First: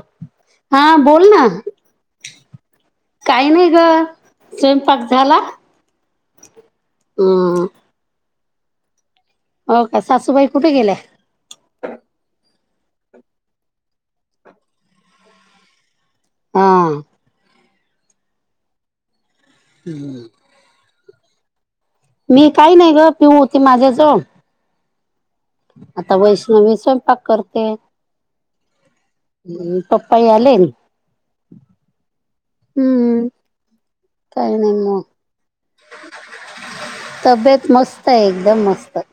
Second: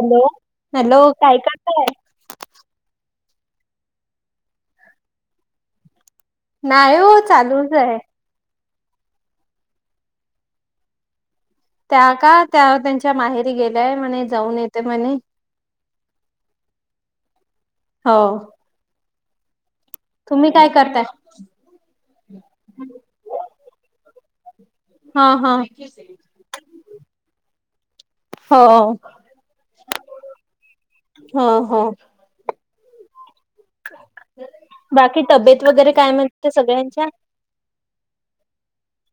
Hello हा, hello बोल काय ना. करताय? काही नाही ग, स्वयंपाक झाला. नाही हो, हम्म चालूच आहे. हो काय, सासूबाई कुठे गेल्या? त्या का, त्या त्यांच्या माहेरी गेल्याय. म्हणे जाऊन येते म्हणे. हम. हो. हम्म. तुमी काय करताय? मी काही नाही ग, पिऊ होते माझ्याजवळ हा हा.. आता वैष्णवी स्वयंपाक करते. हो. म् पप्पाआई आलेन, हो हो. हम्म काही नाही म, बाकी तब्येत वगैरे काय म्हणते सगळ्यांच्या? तब्येत मस्त आहे एकदम मस्त.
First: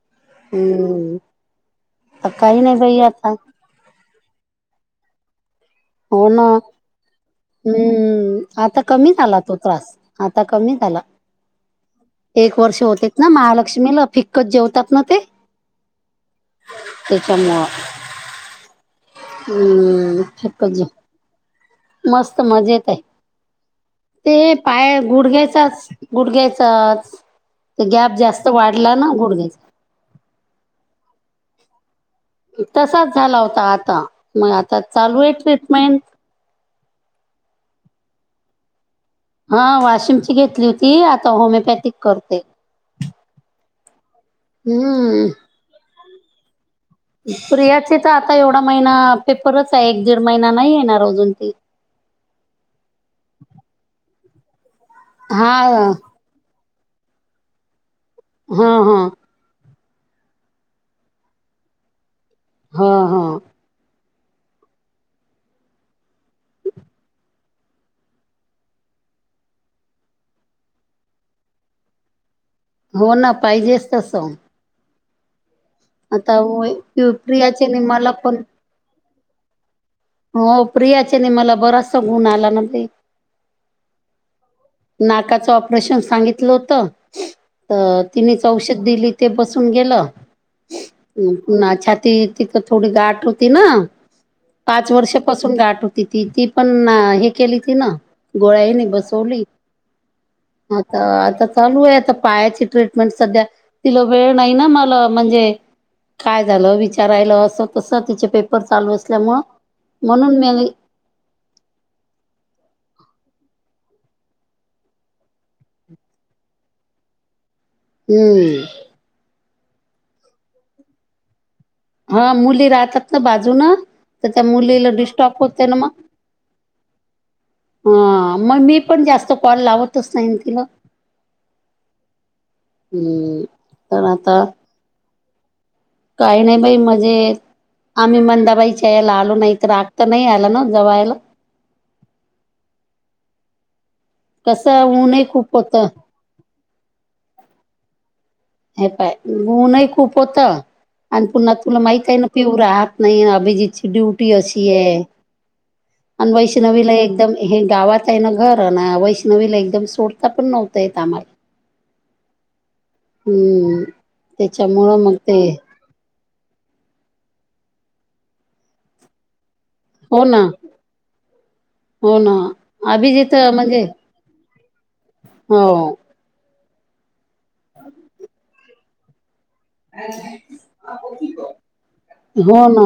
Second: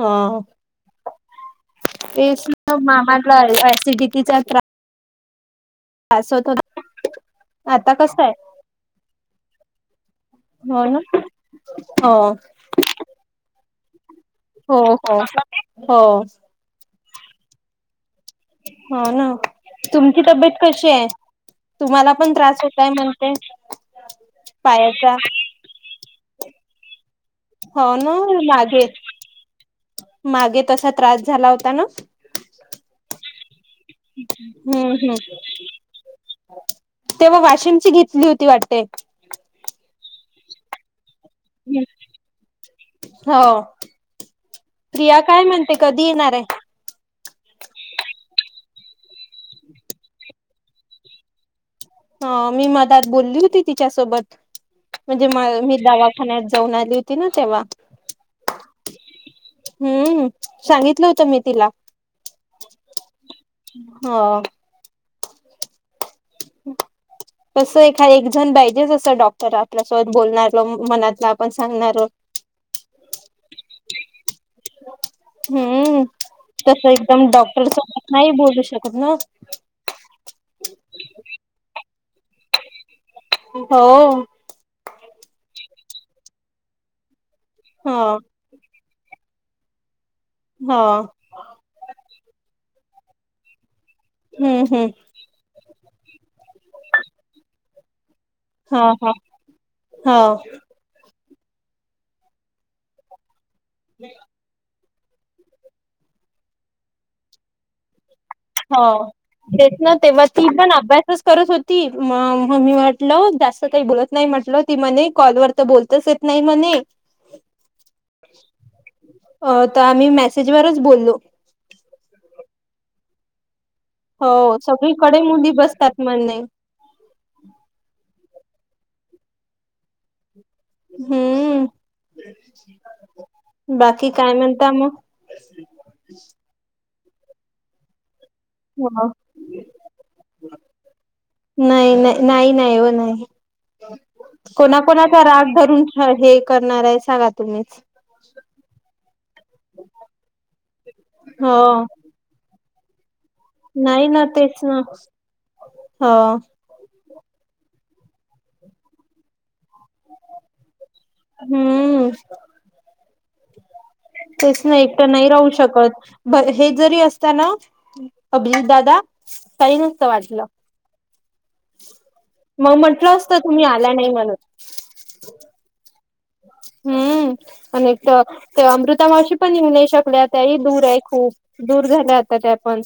हो हम्म आता तेच काही नाही बाई आता मामाला ऍसिडिटी चा त्रास हो ना होत होता आता कसं आहे? हम्म आता कमी झाला तो त्रास आता कमी हो ना झाला हो एक वर्ष होते ना महालक्ष्मीला फिक हो हो हो त्याच्यामुळं हो ना हम्म तुमची तब्येत फिक्कच जेव कशी आहे तुम्हाला पण मस्त त्रास मजेत होताय आहे म्हणते ते पाया पायाचा गुड घ्यायचाच गुडघ्यायचाच हो ना गॅप जास्त मागे वाढला ना गुडघ्यायचा मागे तसा त्रास तसाच झाला होता आता मग आता हम्म चालू आहे हम्म ट्रीटमेंट तेव्हा वाशिमची घेतली होती हा हम्म [inaudible] प्रियाचे तर आता एवढा महिना पेपरच आहे एक दीड महिना नाही आहे ना अजून ती हो मी मदात बोलली होती तिच्यासोबत म्हणजे हा मी हा दवा ठाण्यात जाऊन आली होती ना तेव्हा हां हां हम्म सांगितलं होतं मी तिला हा हा हा [unintelligible] तसं एखाद एक जण पाहिजेचसं डॉक्टर आपल्यासोबत बोलणारल मनातला आपण सांगणारल हो ना पाहिजेच तसं हम्म आता तस एकदम प्रियाचे मला डॉक्टरसोबत नाही पण बोलू शकत ना हो प्रिया ने मला बरासा गुण आला ना ते हो नाकाचं ऑपरेशन सांगितलं होत ह तर तिने औषध दिली ते बसून गेलं हा पु्हा छाती तिथं थोडी गाठ होती ना हम्म हम्म पाच वर्ष पासून गाठ होती ती ती पण हे केली ती ना गोळाने हा हा बसवली हा आता आता चालू आहे आता पायाची ट्रीटमेंट सध्या तिला वेळ [inaudible] हो असल्यामुळं तेच ना तेव्हा म्हणून मी ती पण अभ्यास करत होती म मी म्हटलं जास्त काही बोलत नाही म्हटलं ती म कॉलवर तर बोलतच येत नाही म्हणे हम्म अ तर आम्ही मेसेजवरच बोललो हा मुली राहतात ना बाजून ना तर त्या हो मुलीला सगळीकडे डिस्टॉप मुली होते ना मग बसतात म्हणे हा मग मी पण जास्त कॉल लावतच नाहीन तिला हम्म. हम्म बाकी तर आता [inaudible] काही नाही बाई म्हणजे आम्ही मंद हो याला आलू नाही तर रागत नाही आला ना जवायला नाही नाही नाही नाही हो नाही कसं कोणाकणाचा ऊनही राग खूप धरून होतं हे करणार आहे सांगा तुम्हीच हे पाय ऊनही खूप होत आणि पुन्हा हो तुला माहित आहे न पिऊ राहत नाही अभिजीतची नाही ना ड्युटी तेच अशी ना आहे आणि हो. वैष्णवी वैष्णवीला एकदम हे गावात आहे ना घर ना वैष्णवीला एकदम सोडता पण नव्हत येत आम्हाला हम्म हम्म तेच नाही त्याच्यामुळं एकटं मग नाही ते राहू शकत हे जरी असताना अभिजितदादा काही नसतं हो ना वाटलं हो ना मग अभी म्हंटलं जेत असतं तुम्ही म्हणजे आला नाही म्हणून हो हम्म आणि ते अमृता मावशी पण येऊ नाही शकल्याता ह दूर आहे खूप दूर झाल्या आता त्या हो पण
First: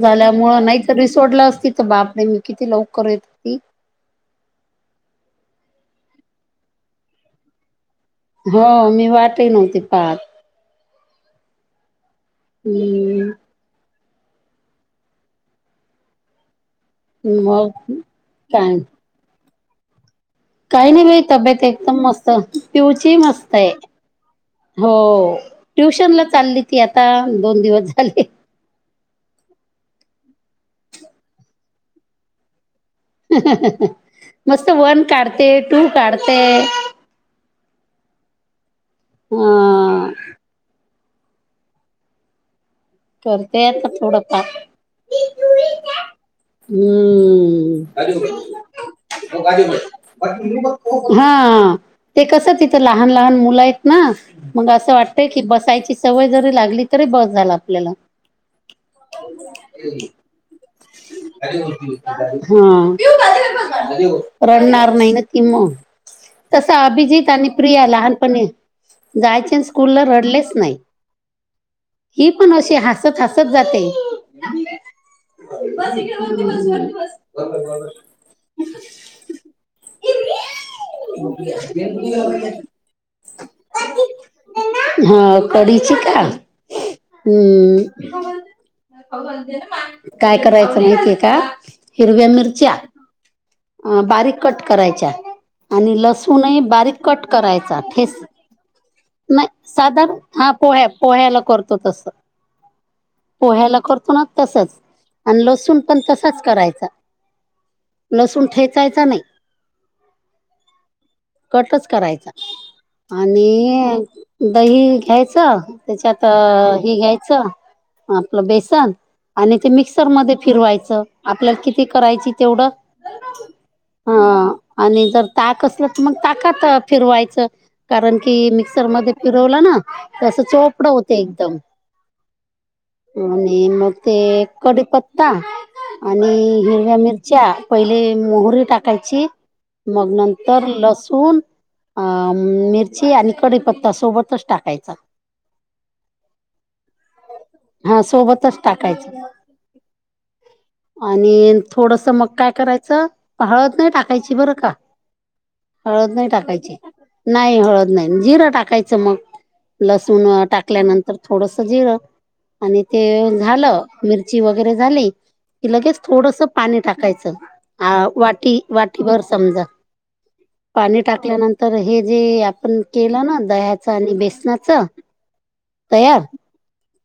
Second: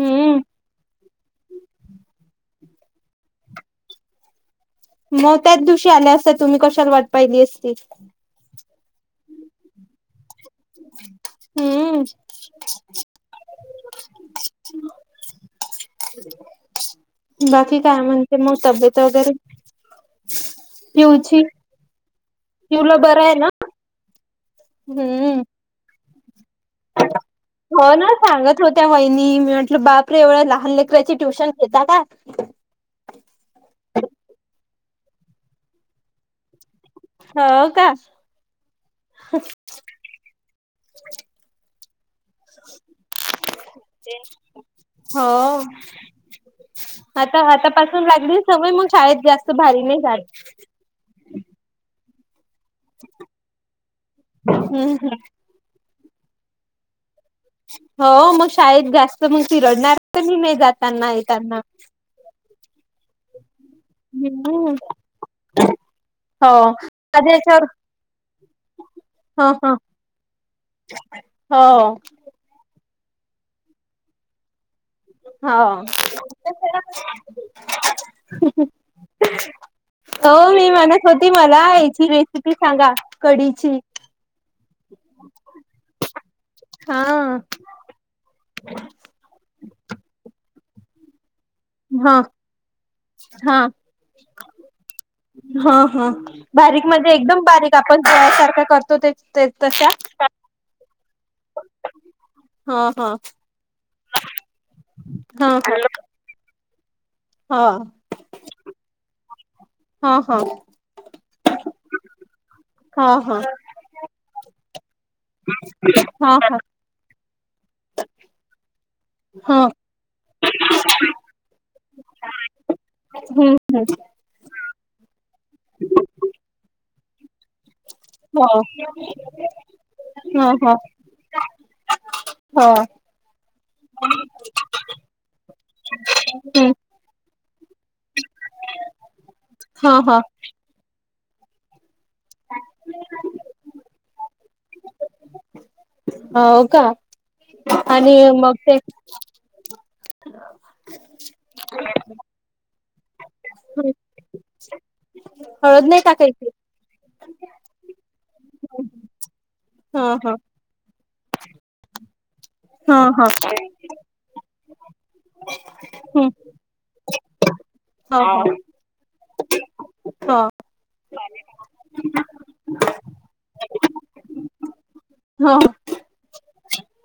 हम् रिसोर्ट ला असतील तर बाप ने मी किती लव करत मग त्याच दिवशी आल्या असतात तुम्ही कशाला वाट पाहिली असती हो मी वाटही नव्हती पाक हम्म हम्म ह मग बाकी काय म्हणजे मग काय तब्येत वगैरे काही नाही बाई पिऊची तब्येत एकदम मस्त पिऊला पिवची बरं ना मस्त आहे हो हम्म ट्युशन ला चालली ती आता दोन दिवस हो ना झाले सांगत होत्या वहिणी म्हटलं बापरे एवढ्या लहान लेकची ट्युशन घेता का मस्त वन काढते टू काढते हो का [inaudible] हा करते आता थोडंफार हो आता हम्म आतापासून लागली सवय मग शाळेत जास्त भारी नाही झाली हा ते कसं तिथं लहान लहान मुलं आहेत ना मग असं वाटतय की बसायची सवय जरी लागली तरी बस झाला आपल्याला हो मग शाळेत जास्त मग रडणार तर मी नाही जाताना येताना हा हम्म रडणार नाही ना कि मग हो तसा अभिजीत माझ्या आणि याच्यावर प्रिया लहानपणी ह जायचे ह स्कूलला रडलेच नाही हो ही पण अ हसत हसत जाते हो झा हो मी म्हणत होती मला याची रेसिपी सांगा कढीची हा कडी ची का हा हम्म काय करायचं येते का हा हिरव्या मिरच्या हा अ बारीक कट करायच्या हा आणि हा लसूणही बारीक म्हणजे कट एकदम बारीक करायचा आपण ठेस पोळ्यासारखा करतो ते ते नाही तशा साधारन हा पोह्या पोह्याला करतो हा हा पोहाला करतो ना तसच आणि हा लसून पण तसाच करायचा. हा. लसूण ठेचायचा नाही. हा हा. कटच करायचा. हा हा आणि दही घ्यायचं त्याच्यात हा हा अ, हे घ्यायच आपलं बेसन आणि हा म्स र मध्ये फिरवायचं आपल्याला किती करायची तेवढं. हम्म हा आणि जर ताक असलं तर मग ताकात फिरवायचं. कारण की हो मिक्सरमध्ये पिरवलं ना तरं ह ह चोपडं होते एकदम. ह आणि मग ते कडीपत्ता आणि हम्म हिरव्या मिरच्या पहिले मोहरी टाकायची. हा हा. तर लसूणं अ मिर्ची आणि कडीपत्ता सोबतंच टाकांयंचा. ह हवं कां हा आणि मंग सोबतच ते टाकायचं आणि थोडंसं मंग कायं करायचं हळंद नाहीं हं, टांक टाकांयची बरं कां हळद नाही हळंद नाहीं टाकायची टाकांयची नाहीं हळंद नाहीं जिरं टाकांयचं मंग हा लसूणं हा टाकां टाकल्यांनंतर थोडंसं जिरं आणि हा ते हा झालं मिर्ची वगैरें झालीं किं लगेचं हम्म थोडंसं पाणी टाकांयचं हा वाटी वाटीभंर समजां हा पाणी टाकल्यांनंतर हे जे आपणं केलं नां दह्याचं आणि बेसनांचं हो तयांर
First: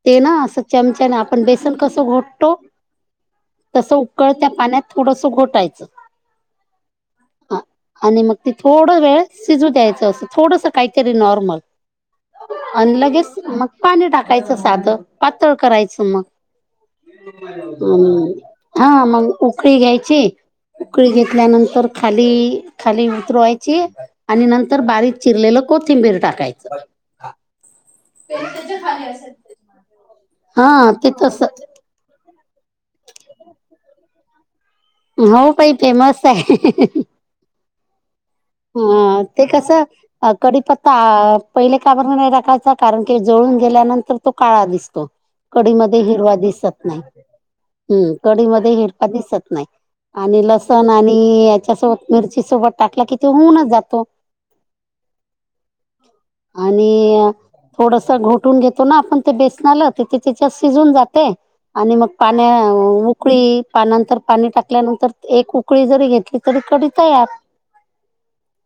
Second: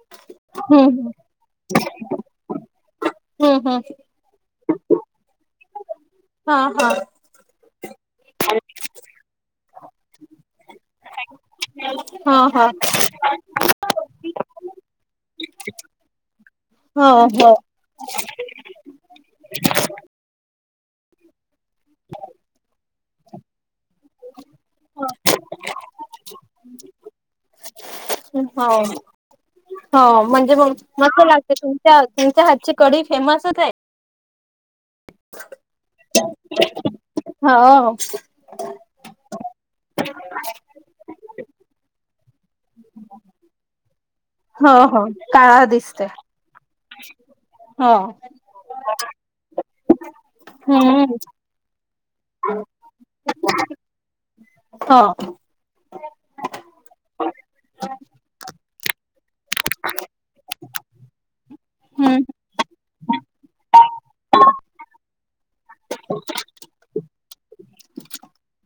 ते नां असं हम्म चमच्याने आपणं बेसन कसं घोटतो. हम्म हम्म तसं उकळं त्या पाण्यांत थोडंसं घोटांयचं. हां हां. हां. आणि मंग ती थोडं वेळ शिजू द्यायचं असं थोडंसं कांहीतरी नॉरर्मल हां हां. लगेचं मंग पाणी टाकांयचं साधं पातंळ करांयचं मंग. हो हो हम्मं हां मंग उकळी घ्यांयची उकळी घेतल्यांनंतर तरं खाली खाली उतरवांयंची आणि नंतर बारीक चिरलेलं कोथिंबीर कोथिंबीर टाकांयचं. होवं होवं म्हणजे मंग हा ते मस्तं तस लागते तु तुमच्यां तुमच्यां हातंची कढी फेमसंचं आहे? होव बाई फेमसं आहे. होव हम्मं ते कसं कडीपत्तां पहिलें कां बरं नाहीं टाकांयचां. कारणं की जळूंन गेल्यांनंतर तो काळां हो हो दिसंतो काळा कडीमंध्ये दिसते हिरवां दिसतं नाहीं. हो हम्मं कढी मध्यें हिरवां दिसतं नाहीं आणि लसूणं हम्म आणि यांच्यांसोबत मिर्ची सोबतं टांकलां कि ते होऊनंच जातो. [inaudible] [unintelligible] आणि थोडंसं घोटून घेतों नां आपणं ते बेसनांला तिथं त्यांच्यात शिजून जाते. आणि मंग हम्म पाण्यांत उकळी पानंतर पाणी टाकल्यांनंतर एक उकळी जरी घेतलीं तरी कढी तयांर.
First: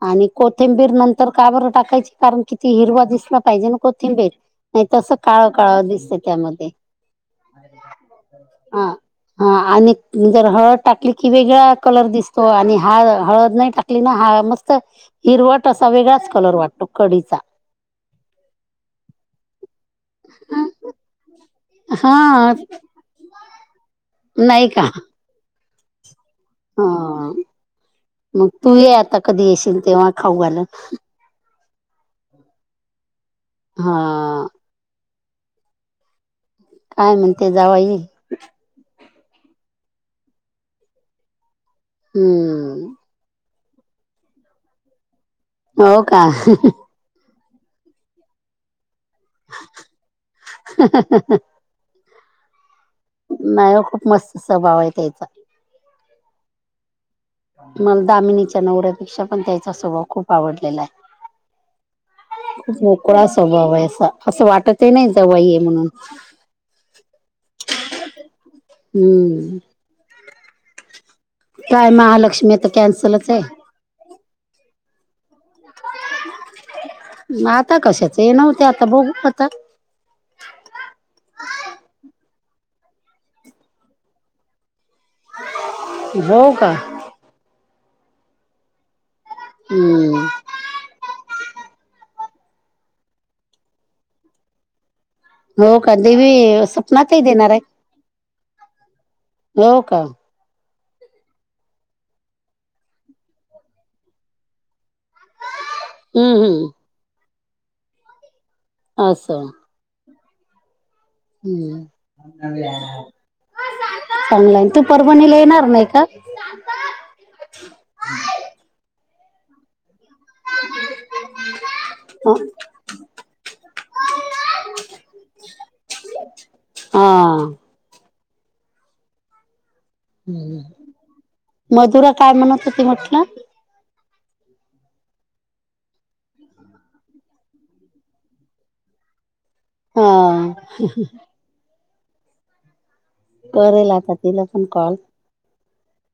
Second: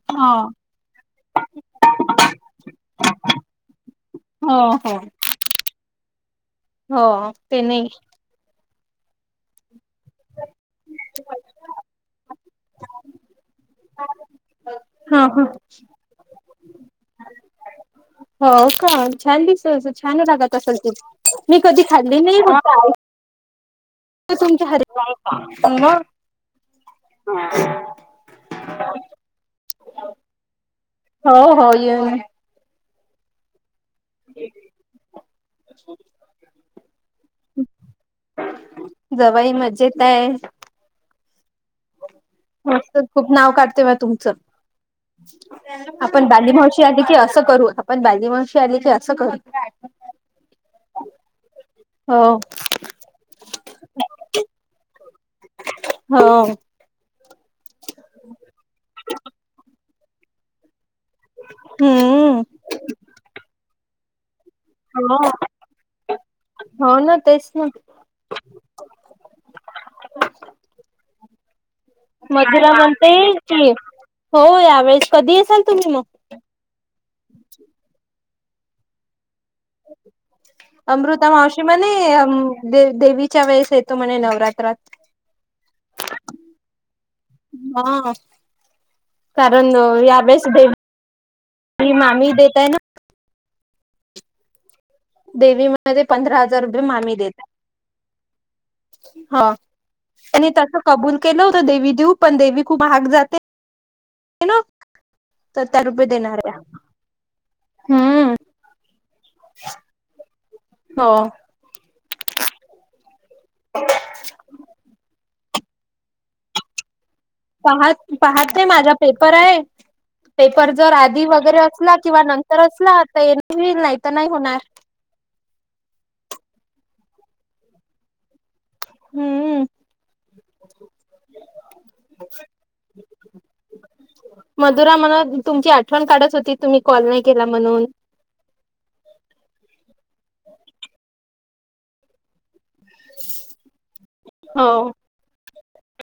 आणि हो कोथिंबीर नंतर का बरं टाकायंची कारणं किती हिरवा दिसलां पाहिजे नां. कोथिंबीर हो नाहीं तसं काळं काळं दिसतं त्यांमध्ये. होव ते नाहीं हां हां आणि जर हळंद टांकली की वेगळां कलर दिसतं तो आणि हाळ हळंद नाहीं टांकली नां हाळ मस्तं ह ह हिरवट असां वेगळांच कलर वाटतो कंडीचा हो कां छांन दिसलं छांन रांगत असलं तू मी कधीं खांल्ली नाहीं हा हो आले कां नाही तुमच्यां घरी पाहूणे हां मंग तू ये आतां कधीं येशीलं तेव्हां खाऊं घालंन होव होव येऊन हां [unintelligible] कायं म्हणते जावांई जवाई मजेतं आहे मस्तं हम्म खूंप नांव काढते बाॅ तुमचं हो का आपणं बांदी मावशी आली की असं करूं पण बाजी माणशी आली की असं करू ह हो. नाही हो खूप मस्त स्वभाव आहे त्याचा. हा. मला दामिनीच्या नवऱ्यापेक्षा पण त्याचा स्वभाव खूप आवडलेला आहे. हम्म! मोकळा स्वभाव आहे असं वाटत ते नाही जाव ये म्हणून हो ना तेच ना हम्म काय महालक्ष्मी आता मधुरा म्हणते कॅन्सलच आहे की हो यावेेळेस कधी येसाल तुम्ही मग आता कशाच हे नव्हते आता बघ आता ह अमृता मावशी म्हणे देवीच्या वेळेस येतो म्हणे नवरात्रात हो का हा काररण हम्म व्याभ्यास दे ही मामी देतय ना हो देवी का मध्ये देवी पंधरा हजार रुपये मामी स्वपनातही देणार देतय आहे नव का आणि तस कबूल केलं होतं देवी देऊ पण देवी खूप हहाग जाते न सत रुपये देणार हम्म आहे हम्म हम्म अससं हो चांगला तू परवाणीला येणार नाही का पाह पाहत नाही माझा पेपर आहे पेपर जर आधी वगैरे असला किंवा नंतर असला तर ये नाही तर नाही होणार हा हम्म मधुरा काय म्हणत होती म्हटलं मधुरा म्हण तुमची आठवण काढत होती तुम्ही कॉल नाही केला म्हणून हा करेल आता तिला पण हो कॉल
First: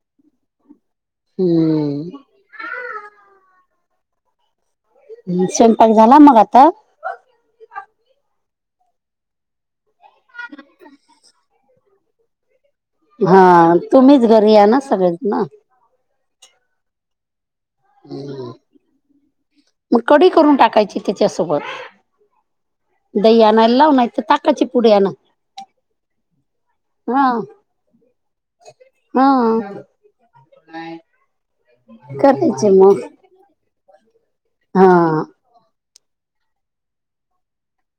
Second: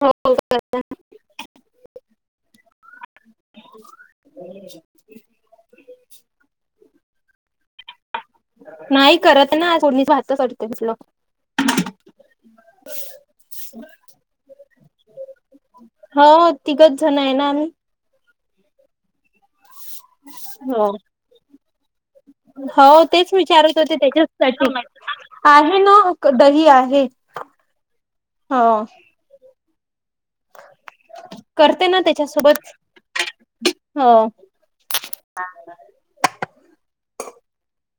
हो हम्म ह स्वयंपाक झाला मग आता नाही करत ना कोोणी भात सा त्यांतलं हा तुम्हीच घरी या ना सगळे ना हो तिघच जण आहे ना आम्ही ह् मग कढी करून हो टाकायची त्याच्यासोबत हो तेच दही आणायला विचारत लाव होते नाही तर ताकाची त्याच्याचसाठी पुडी आणा आहे ना दही आहे हा हो हा करते ना त्याच्यासोबत करायचे मग हो हा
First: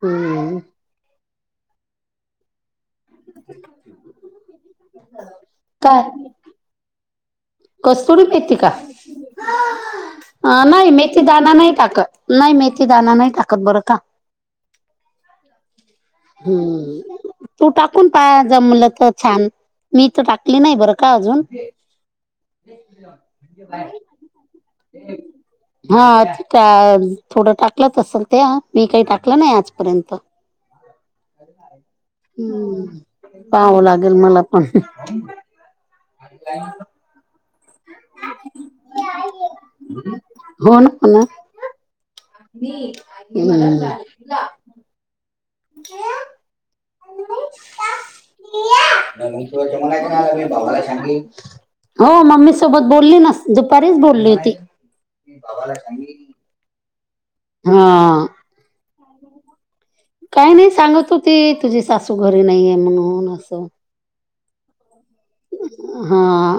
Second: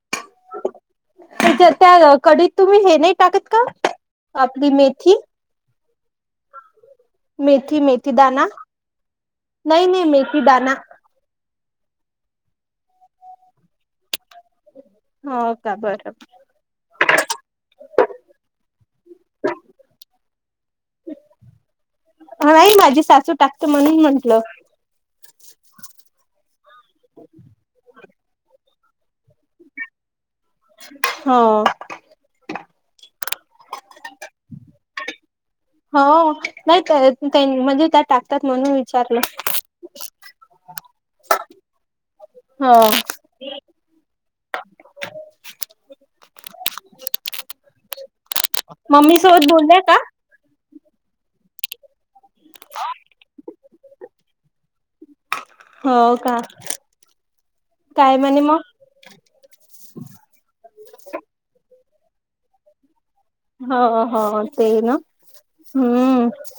हम्म त्या कढीत तुम्ही हे नाही टाकत का आपली मेथी काय मेथी कस्तुरी दाना मेथी का नाही नाही मेथी दाना नाही मेथी दाना नाही टाकत नाही मेथी दाना नाही टाकत बरं का हो का बर बर हम्म तू टाकून पाय जमलं तर छान मी तर टाकली नाही बरं का अजून नाही माझी सासू टाकते म्हणून म्हंटलं हा थोडं टाकलंच असेल ते मी काही टाकलं नाही आजपर्यंत हो हम् पावं लागेल मला पण हो नाही म्हणजे त्या टाकतात म्हणून विचारलं हो ना हो ना हो हम्म ह मम्मी पिया मग सोबत तू बोलल्या का म्हणायचं नाही ना मी बाबाला सांगली हो मम्मी सोबत बोलली न दुपारीच बोलली होती हो का हा काय म्हणे मग काही नाही सांगत होती तुझी सासू घरी नाहीये म्हणून असं हो हो तेई ना हम्म हा